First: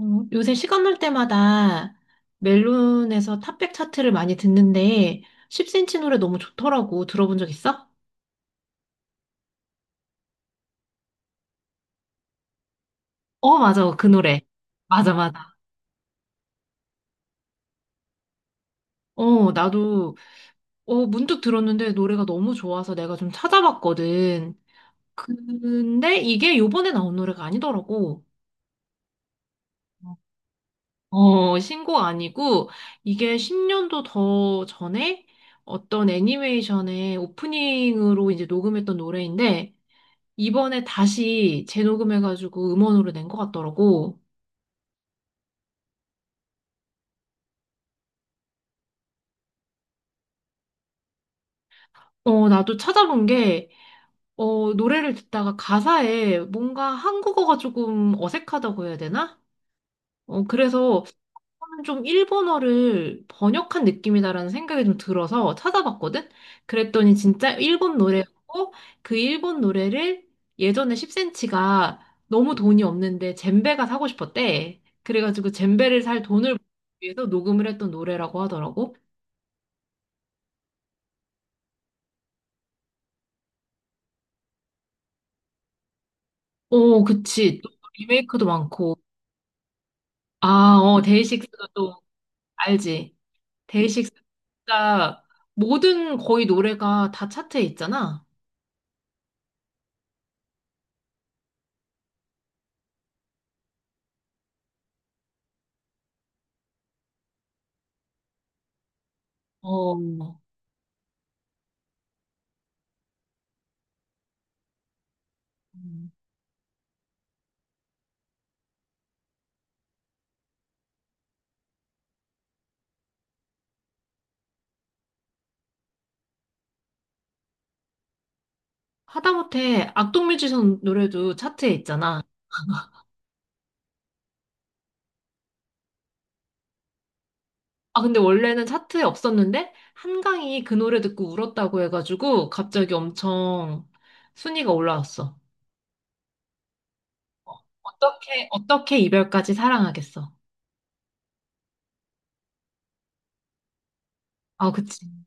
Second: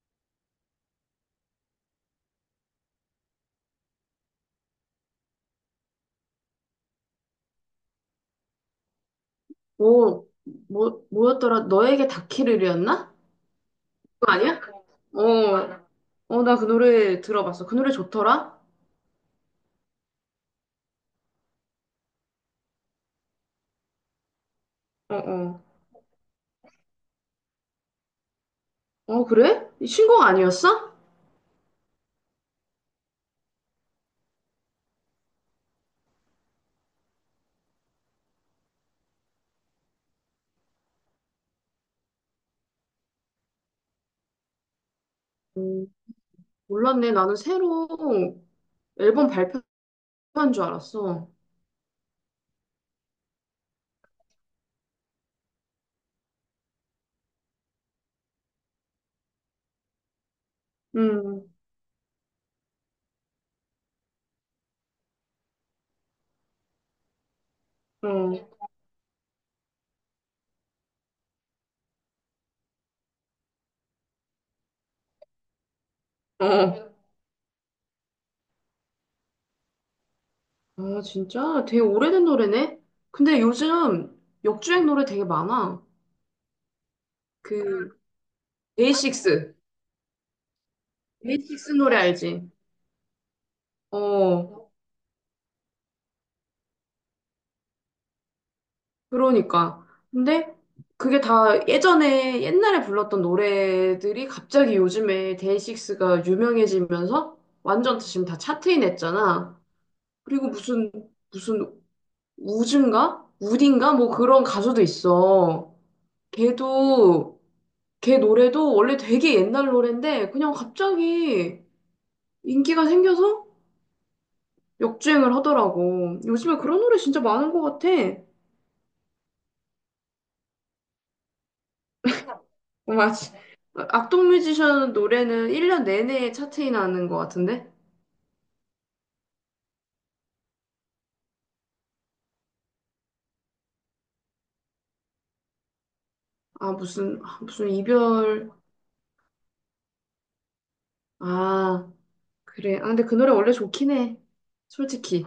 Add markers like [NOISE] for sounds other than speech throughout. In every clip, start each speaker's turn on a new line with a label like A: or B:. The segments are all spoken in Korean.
A: 요새 시간 날 때마다 멜론에서 탑백 차트를 많이 듣는데 10cm 노래 너무 좋더라고. 들어본 적 있어?
B: 오, 뭐였더라? 너에게 닿기를이었나?
A: 어, 맞아. 그
B: 그거
A: 노래.
B: 아니야?
A: 맞아, 맞아.
B: 어, 나 그 노래 들어봤어. 그 노래 좋더라?
A: 어, 나도 문득 들었는데 노래가 너무 좋아서 내가 좀 찾아봤거든.
B: 어, 어.
A: 근데 이게 요번에 나온 노래가 아니더라고.
B: 어, 그래? 이 신곡 아니었어?
A: 어, 신곡 아니고 이게 10년도 더 전에 어떤 애니메이션의 오프닝으로 이제 녹음했던 노래인데 이번에 다시 재녹음해가지고 음원으로 낸 것 같더라고.
B: 음, 몰랐네. 나는 새로 앨범 발표한 줄 알았어.
A: 어, 나도 찾아본 게, 노래를 듣다가 가사에 뭔가 한국어가 조금 어색하다고 해야 되나? 어, 그래서
B: 음,
A: 저는 좀 일본어를 번역한 느낌이다라는 생각이 좀 들어서 찾아봤거든? 그랬더니 진짜 일본
B: 어,
A: 노래였고, 그 일본 노래를 예전에 10cm가 너무 돈이 없는데 젬베가 사고 싶었대. 그래가지고 젬베를 살 돈을
B: 어.
A: 위해서 녹음을 했던 노래라고 하더라고.
B: 아, 진짜? 되게 오래된 노래네? 근데 요즘 역주행 노래 되게 많아.
A: 오, 그치. 또
B: 그,
A: 리메이크도 많고.
B: 데이식스.
A: 아, 어, 데이식스가
B: 데이식스 노래
A: 또
B: 알지?
A: 알지. 데이식스
B: 어.
A: 진짜 모든 거의 노래가 다 차트에 있잖아.
B: 그러니까. 근데 그게 다 예전에 옛날에 불렀던 노래들이 갑자기 요즘에 데이식스가 유명해지면서 완전 지금 다 차트인 했잖아.
A: 어.
B: 그리고 무슨 우즈인가? 우딘가? 뭐 그런 가수도 있어.
A: 음.
B: 걔도 걔 노래도 원래 되게 옛날 노래인데 그냥 갑자기 인기가 생겨서 역주행을 하더라고. 요즘에 그런 노래 진짜 많은 것 같아.
A: 하다못해 악동뮤지션 노래도 차트에 있잖아.
B: 맞지. 악동 뮤지션 노래는 1년 내내 차트에 나는 것 같은데?
A: 아, 근데 원래는 차트에 없었는데 한강이 그 노래 듣고 울었다고 해가지고 갑자기 엄청 순위가 올라왔어.
B: 아, 무슨
A: 어떻게,
B: 이별.
A: 어떻게 이별까지 사랑하겠어.
B: 아, 그래. 아, 근데 그 노래 원래 좋긴 해.
A: 아, 그치.
B: 솔직히.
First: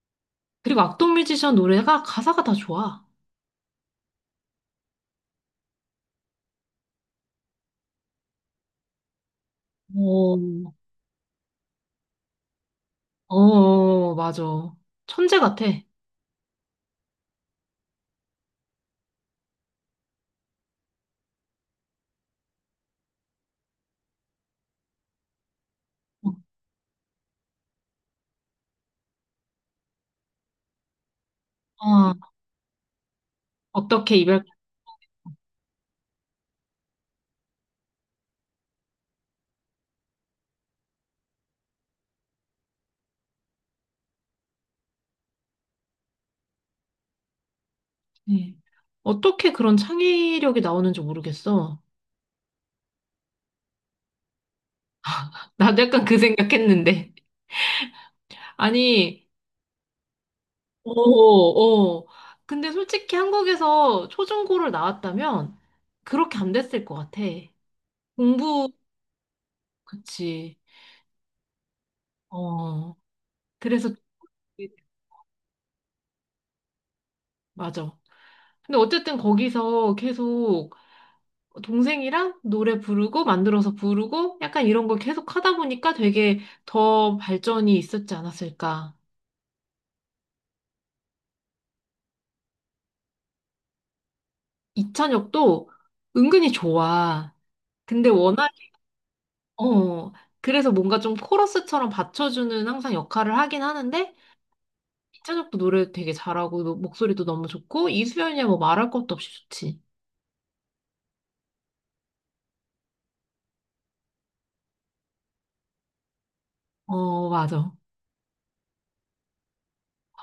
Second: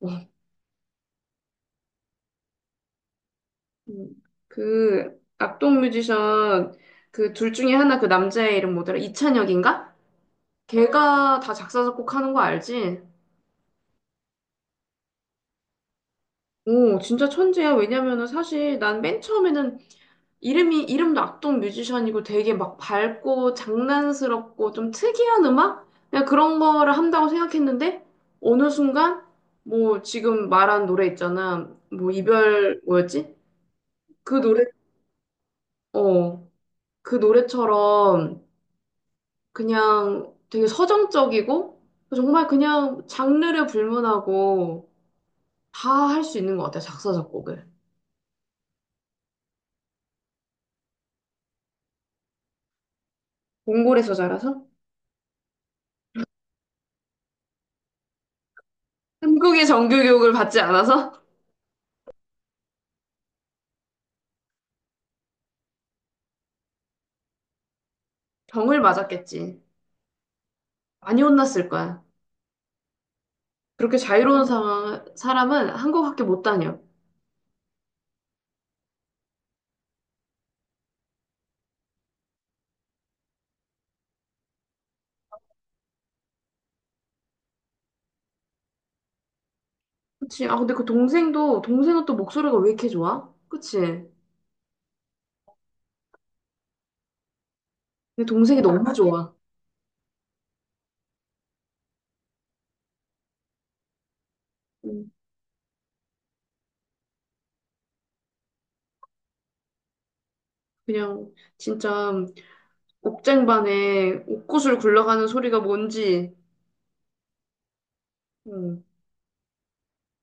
B: 어.
A: 그리고 악동뮤지션 노래가 가사가 다 좋아.
B: 음, 악동 뮤지션, 그 둘 중에 하나 그 남자의 이름 뭐더라? 이찬혁인가?
A: 어.
B: 걔가 다 작사, 작곡하는 거 알지?
A: 어, 어, 맞아. 천재 같아.
B: 오, 진짜 천재야. 왜냐면은 사실 난 맨 처음에는 이름도 악동 뮤지션이고 되게 막 밝고 장난스럽고 좀 특이한 음악? 그냥
A: 어,
B: 그런 거를 한다고 생각했는데 어느 순간 뭐 지금 말한 노래 있잖아. 뭐
A: 아,
B: 이별 뭐였지?
A: 어떻게
B: 그
A: 이별까지.
B: 노래, 어, 그 노래처럼 그냥 되게 서정적이고 정말 그냥 장르를 불문하고 다 할 수 있는 것 같아, 작사, 작곡을.
A: 어떻게 그런 창의력이 나오는지 모르겠어.
B: 몽골에서 자라서?
A: 나도 약간 그 생각했는데. 아니,
B: 한국의 정규교육을 받지
A: 어,
B: 않아서?
A: 어. 근데 솔직히 한국에서 초중고를 나왔다면 그렇게 안 됐을 것 같아.
B: [LAUGHS]
A: 공부,
B: 병을 맞았겠지.
A: 그치.
B: 많이 혼났을 거야.
A: 어, 그래서,
B: 그렇게 자유로운 상황, 사람은 한국밖에 못 다녀.
A: 맞아. 근데 어쨌든 거기서 계속 동생이랑 노래 부르고 만들어서 부르고 약간 이런 걸 계속 하다 보니까 되게 더 발전이 있었지 않았을까.
B: 그치? 아, 근데 동생은 또 목소리가 왜 이렇게 좋아? 그치? 근데
A: 이찬혁도 은근히 좋아. 근데 워낙,
B: 동생이 너무 좋아.
A: 어, 그래서 뭔가 좀 코러스처럼 받쳐주는 항상 역할을 하긴 하는데
B: 음,
A: 이찬혁도 노래 되게 잘하고 목소리도 너무 좋고 이수연이야 뭐 말할 것도 없이 좋지.
B: 그냥, 진짜, 옥쟁반에 옥구슬 굴러가는 소리가 뭔지,
A: 어, 맞아.
B: 음,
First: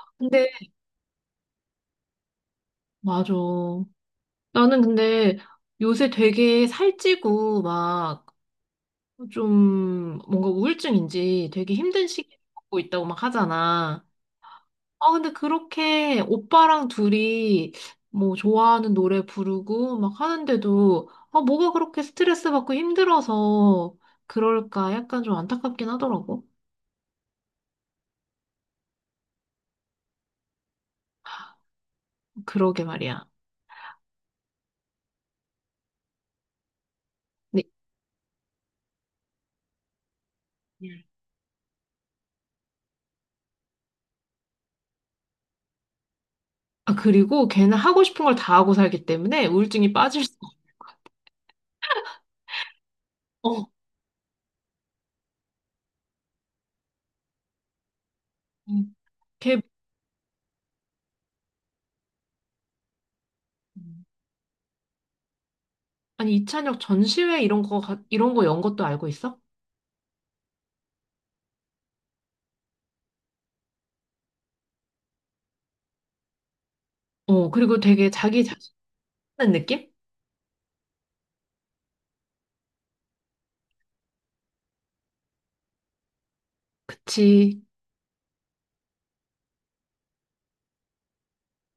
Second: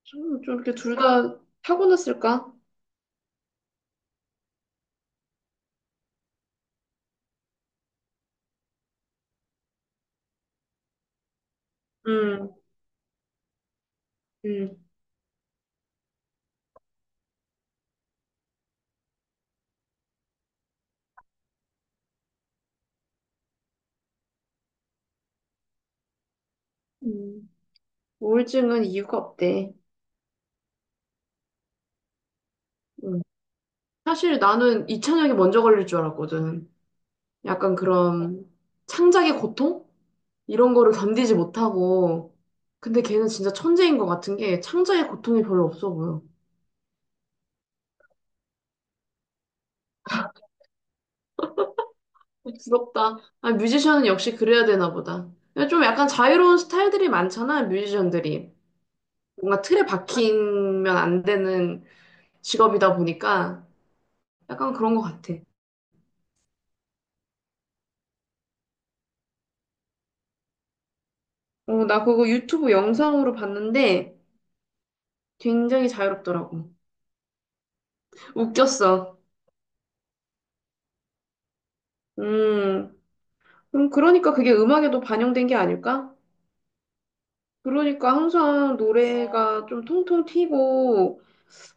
A: 근데,
B: 좀 이렇게 둘 다 타고났을까?
A: 맞아. 나는 근데 요새 되게 살찌고 막 좀 뭔가 우울증인지 되게 힘든 시기를
B: 음,
A: 겪고 있다고 막 하잖아.
B: 음,
A: 아, 근데 그렇게 오빠랑 둘이 뭐 좋아하는 노래 부르고 막 하는데도 아, 뭐가 그렇게 스트레스 받고 힘들어서 그럴까 약간 좀 안타깝긴 하더라고.
B: 음. 우울증은 이유가 없대.
A: 그러게
B: 음.
A: 말이야.
B: 사실 나는 이찬혁이 먼저 걸릴 줄 알았거든.
A: 네.
B: 약간 그런 창작의 고통? 이런 거를 견디지 못하고, 근데 걔는 진짜 천재인 것 같은 게 창작의 고통이 별로 없어 보여.
A: 아, 그리고 걔는 하고 싶은 걸 다 하고 살기 때문에 우울증이 빠질 수
B: 부럽다. 아,
A: 없어.
B: 뮤지션은 역시 그래야 되나 보다. 좀 약간 자유로운 스타일들이 많잖아, 뮤지션들이.
A: 음. 걔,
B: 뭔가 틀에 박히면 안 되는 직업이다 보니까 약간 그런 것 같아.
A: 아니, 이찬혁 전시회 이런 거, 이런 거 연 것도 알고 있어?
B: 어, 나 그거 유튜브 영상으로 봤는데 굉장히 자유롭더라고.
A: 어, 그리고 되게 자기 자
B: 웃겼어.
A: 하는 느낌?
B: 음, 그러니까 그게 음악에도 반영된 게 아닐까?
A: 그치.
B: 그러니까 항상 노래가 좀 통통 튀고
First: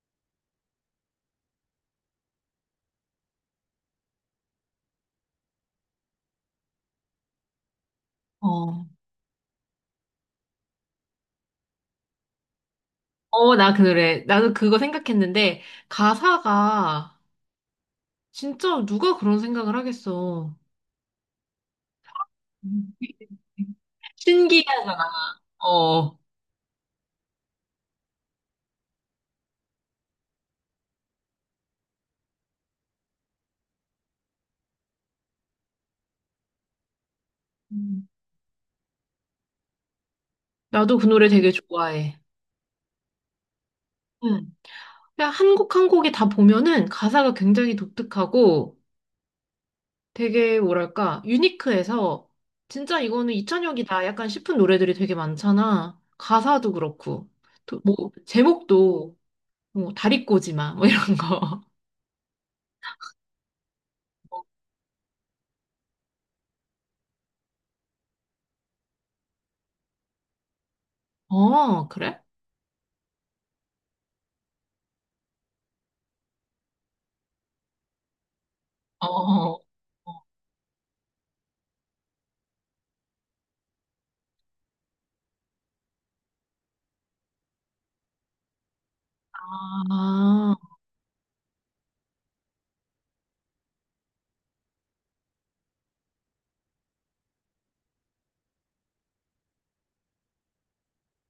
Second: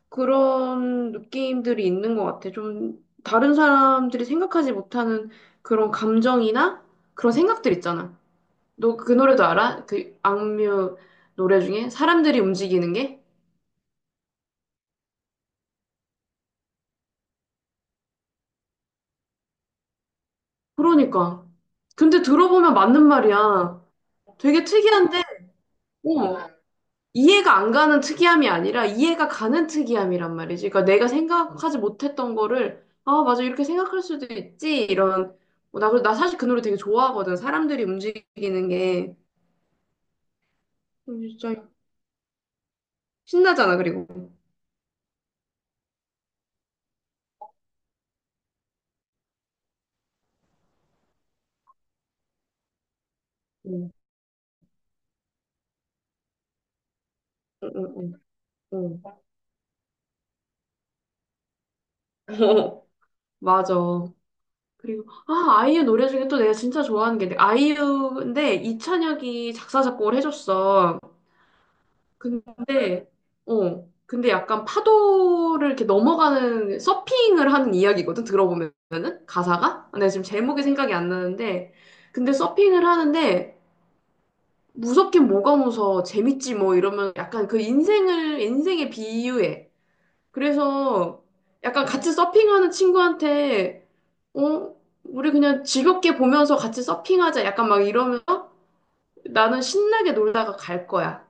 B: 그런 느낌들이 있는 것 같아. 좀 다른 사람들이 생각하지 못하는 그런 감정이나 그런 생각들 있잖아.
A: 어.
B: 너 그 노래도 알아? 그 악뮤 노래 중에 사람들이 움직이는 게?
A: 어, 나 그래. 나도 그거 생각했는데, 가사가 진짜 누가 그런 생각을 하겠어.
B: 그러니까. 근데 들어보면
A: 음.
B: 맞는 말이야. 되게
A: 신기하잖아.
B: 특이한데,
A: 어.
B: 어, 이해가 안 가는 특이함이 아니라 이해가 가는 특이함이란 말이지. 그러니까 내가 생각하지 못했던 거를 아, 맞아. 이렇게 생각할 수도 있지. 이런 나 사실 그 노래 되게 좋아하거든. 사람들이
A: 음.
B: 움직이는 게
A: 나도 그 노래 되게
B: 진짜
A: 좋아해.
B: 신나잖아. 그리고
A: 응. 그냥 한 곡 한 곡이 다 보면은 가사가 굉장히 독특하고 되게 뭐랄까, 유니크해서 진짜 이거는
B: 응,
A: 이찬혁이다 약간 싶은 노래들이 되게 많잖아. 가사도 그렇고.
B: 응,
A: 또
B: 응,
A: 뭐,
B: 응. 응.
A: 제목도 뭐 다리꼬지마 뭐 이런 거.
B: [LAUGHS] 어, 맞아.
A: [LAUGHS]
B: 아이유 노래 중에 또 내가 진짜 좋아하는 게 아이유인데 이찬혁이 작사 작곡을 해줬어.
A: 어, 그래?
B: 근데, 근데 약간 파도를 이렇게 넘어가는 서핑을 하는 이야기거든,
A: 어,
B: 들어보면은?
A: 어.
B: 가사가? 근데 지금 제목이 생각이 안 나는데, 근데 서핑을 하는데, 무섭긴 뭐가 무서워, 재밌지 뭐 이러면 약간 그 인생을, 인생에 비유해.
A: 아,
B: 그래서 약간 같이 서핑하는 어, 우리 그냥 즐겁게 보면서 같이 서핑하자. 약간 막 이러면서 나는 신나게 놀다가 갈 거야.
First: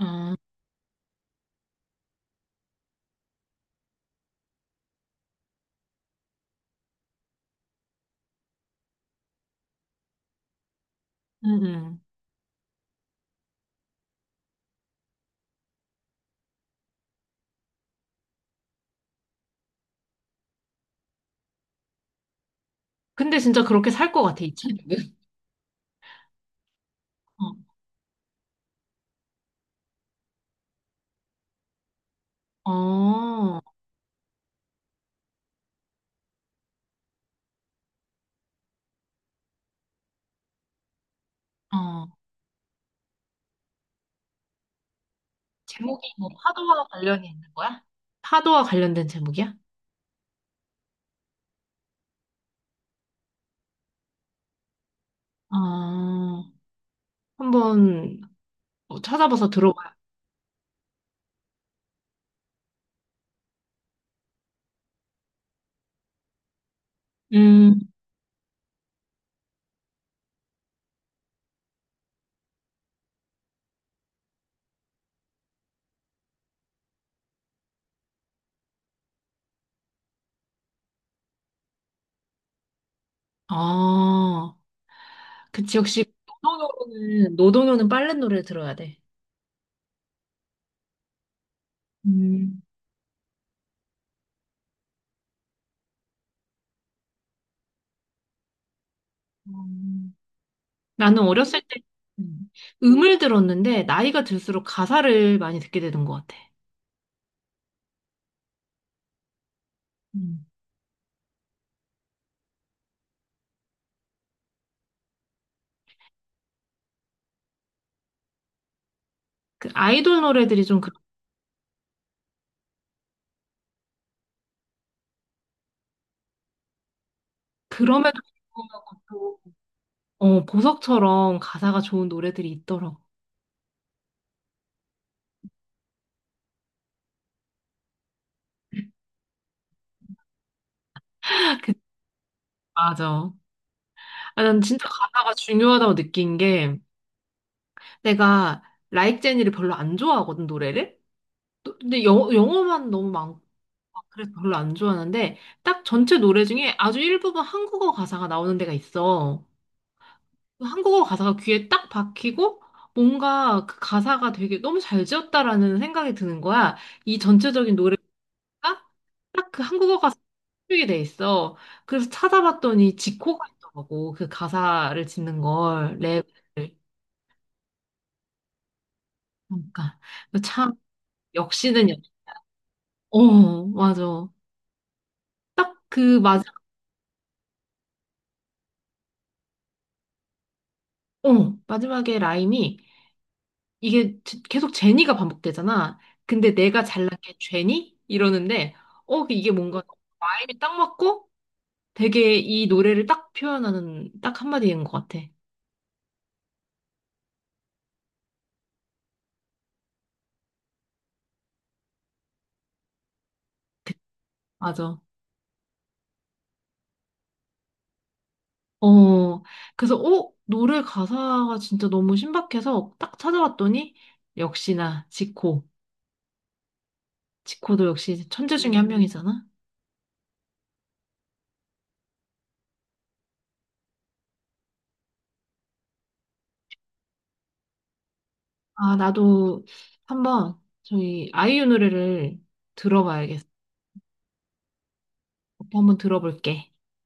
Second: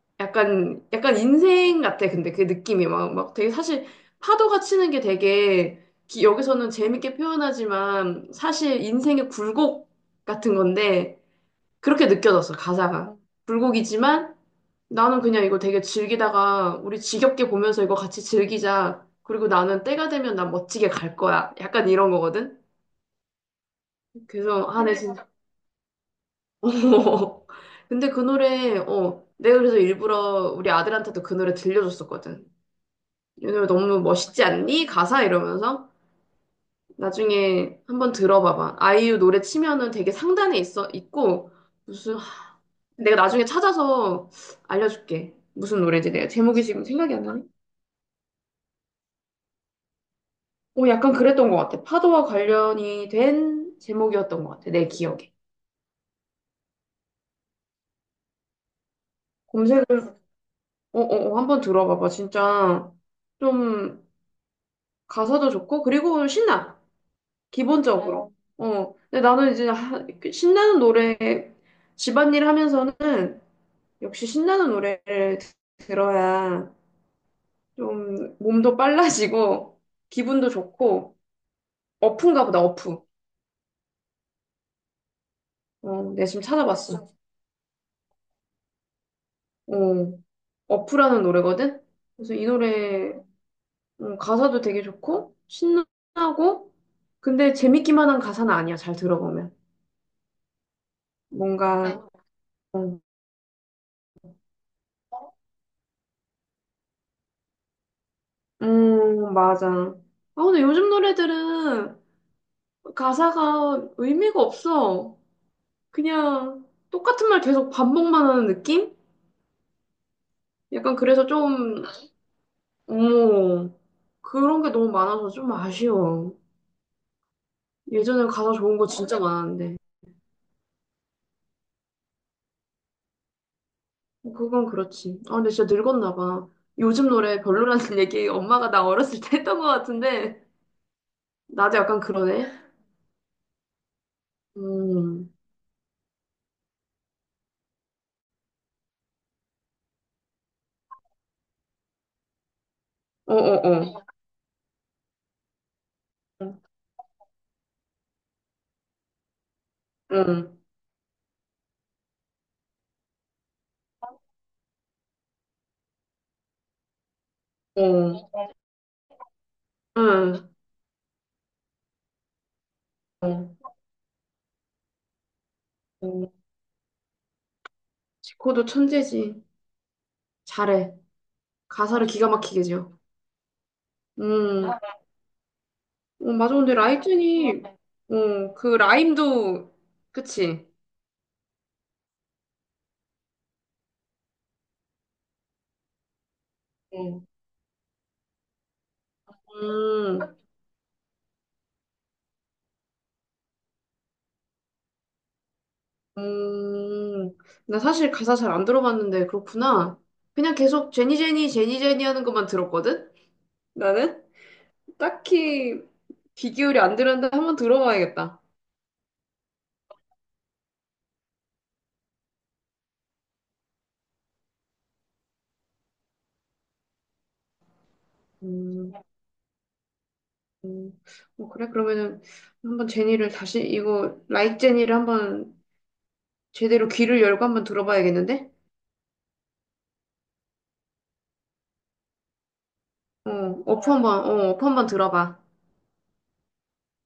A: 음,
B: 약간 인생 같아, 근데 그 느낌이 막 되게 사실 파도가 치는 게 되게 여기서는 재밌게 표현하지만 사실 인생의 굴곡 같은 건데
A: 음, 음.
B: 그렇게 느껴졌어, 가사가. 굴곡이지만 나는 그냥 이거 되게 즐기다가 우리 지겹게 보면서 이거 같이 즐기자. 그리고 나는 때가 되면 난 멋지게 갈 거야. 약간 이런 거거든?
A: 근데 진짜 그렇게 살 것 같아, 이
B: 그래서,
A: 책은.
B: 아, 네
A: [LAUGHS]
B: 진짜. [LAUGHS] 근데 그 노래, 어, 내가 그래서 일부러 우리 아들한테도 그 노래 들려줬었거든.
A: 어, 어.
B: 오늘 너무 멋있지 않니? 가사 이러면서 나중에 한번 들어봐봐. 아이유 노래 치면은 되게 상단에 있어 있고
A: 어.
B: 무슨 하- 내가 나중에 찾아서 알려줄게. 무슨 노래인지
A: 제목이 뭐
B: 내가 제목이 지금
A: 파도와
B: 생각이 안
A: 관련이
B: 나네.
A: 있는 거야? 파도와 관련된 제목이야?
B: 어, 약간 그랬던 것 같아. 파도와 관련이 된 제목이었던 것 같아. 내 기억에.
A: 아, 한번 뭐 찾아봐서 들어봐요.
B: 검색을 어, 한번 들어봐봐. 진짜 좀 가사도 좋고 그리고 신나.
A: 음,
B: 기본적으로. 근데 나는 신나는 노래 집안일 하면서는 역시 신나는 노래를 들어야 좀 몸도 빨라지고 기분도 좋고 어프인가 보다 어프.
A: 아, 그치,
B: 어,
A: 역시
B: 내가 지금 찾아봤어.
A: 노동요는, 노동요는 빨래 노래 들어야 돼.
B: 어, 어프라는 노래거든. 그래서 이
A: 음.
B: 노래 가사도 되게 좋고 신나고 근데 재밌기만 한 가사는 아니야. 잘 들어보면
A: 음. 나는 어렸을 때
B: 뭔가
A: 음,
B: 어,
A: 음을 들었는데 나이가 들수록 가사를 많이 듣게 되는 것 같아.
B: 맞아. 아
A: 음.
B: 근데 요즘 노래들은 가사가 의미가 없어. 그냥 똑같은 말 계속 반복만 하는 느낌?
A: 그 아이돌 노래들이 좀 그,
B: 약간 그래서 좀, 어머, 그런 게 너무 많아서 좀 아쉬워.
A: 그럼에도
B: 예전에 가사 좋은 거
A: 불구하고
B: 진짜
A: 또
B: 많았는데.
A: 어, 보석처럼 가사가 좋은 노래들이 있더라고.
B: 그건 그렇지. 아, 근데 진짜 늙었나 봐. 요즘 노래 별로라는 [LAUGHS] 얘기 엄마가 나 어렸을 때 했던 것 같은데,
A: [LAUGHS] 그,
B: 나도 약간 그러네.
A: 맞아. 아, 난 진짜
B: 음,
A: 가사가 중요하다고 느낀 게 내가 라이크 제니를 별로 안 좋아하거든, 노래를. 근데 영어만 너무 많고
B: 어어어.
A: 막 그래서 별로 안 좋아하는데 딱 전체 노래 중에 아주 일부분 한국어 가사가 나오는 데가 있어.
B: 응,
A: 한국어 가사가 귀에 딱 박히고 뭔가 그 가사가 되게 너무 잘 지었다라는 생각이 드는 거야. 이 전체적인 노래가
B: 어,
A: 딱 그 한국어 가사에
B: 응,
A: 쓰게 돼 있어. 그래서 찾아봤더니 지코가
B: 어
A: 있더라고. 그 가사를 짓는 걸
B: 어
A: 랩을.
B: 지코도 천재지.
A: 그러니까 참
B: 잘해.
A: 역시는
B: 가사를 기가 막히게 지어.
A: 어 맞아.
B: 음,
A: 딱 그
B: 어,
A: 마지막
B: 맞아. 그 라임도, 그치?
A: 어 마지막에 라임이 이게 계속 제니가 반복되잖아. 근데 내가 잘난
B: 어,
A: 게 죄니? 이러는데, 어, 그 이게 뭔가
B: 음,
A: 마음이 딱 맞고 되게 이 노래를 딱 표현하는 딱 한마디인 것 같아.
B: 음, 나 사실 가사 잘 안 들어봤는데 그렇구나. 그냥 계속 제니 제니 제니 제니 하는 것만 들었거든?
A: 그-
B: 나는
A: 맞아.
B: 딱히 귀 기울이 안 들었는데 한번 들어봐야겠다.
A: 어, 그래서, 어, 노래 가사가 진짜 너무 신박해서 딱 찾아봤더니, 역시나 지코. 지코도 역시 천재 중에 한
B: 음,
A: 명이잖아.
B: 음. 어, 그래? 그러면은 한번 제니를 다시 이거 라이크 제니를 한번 제대로 귀를 열고 한번 들어봐야겠는데?
A: 아, 나도 한번 저희 아이유 노래를
B: 어,
A: 들어봐야겠어.
B: 어프 한번 들어봐.
A: 한번 들어볼게.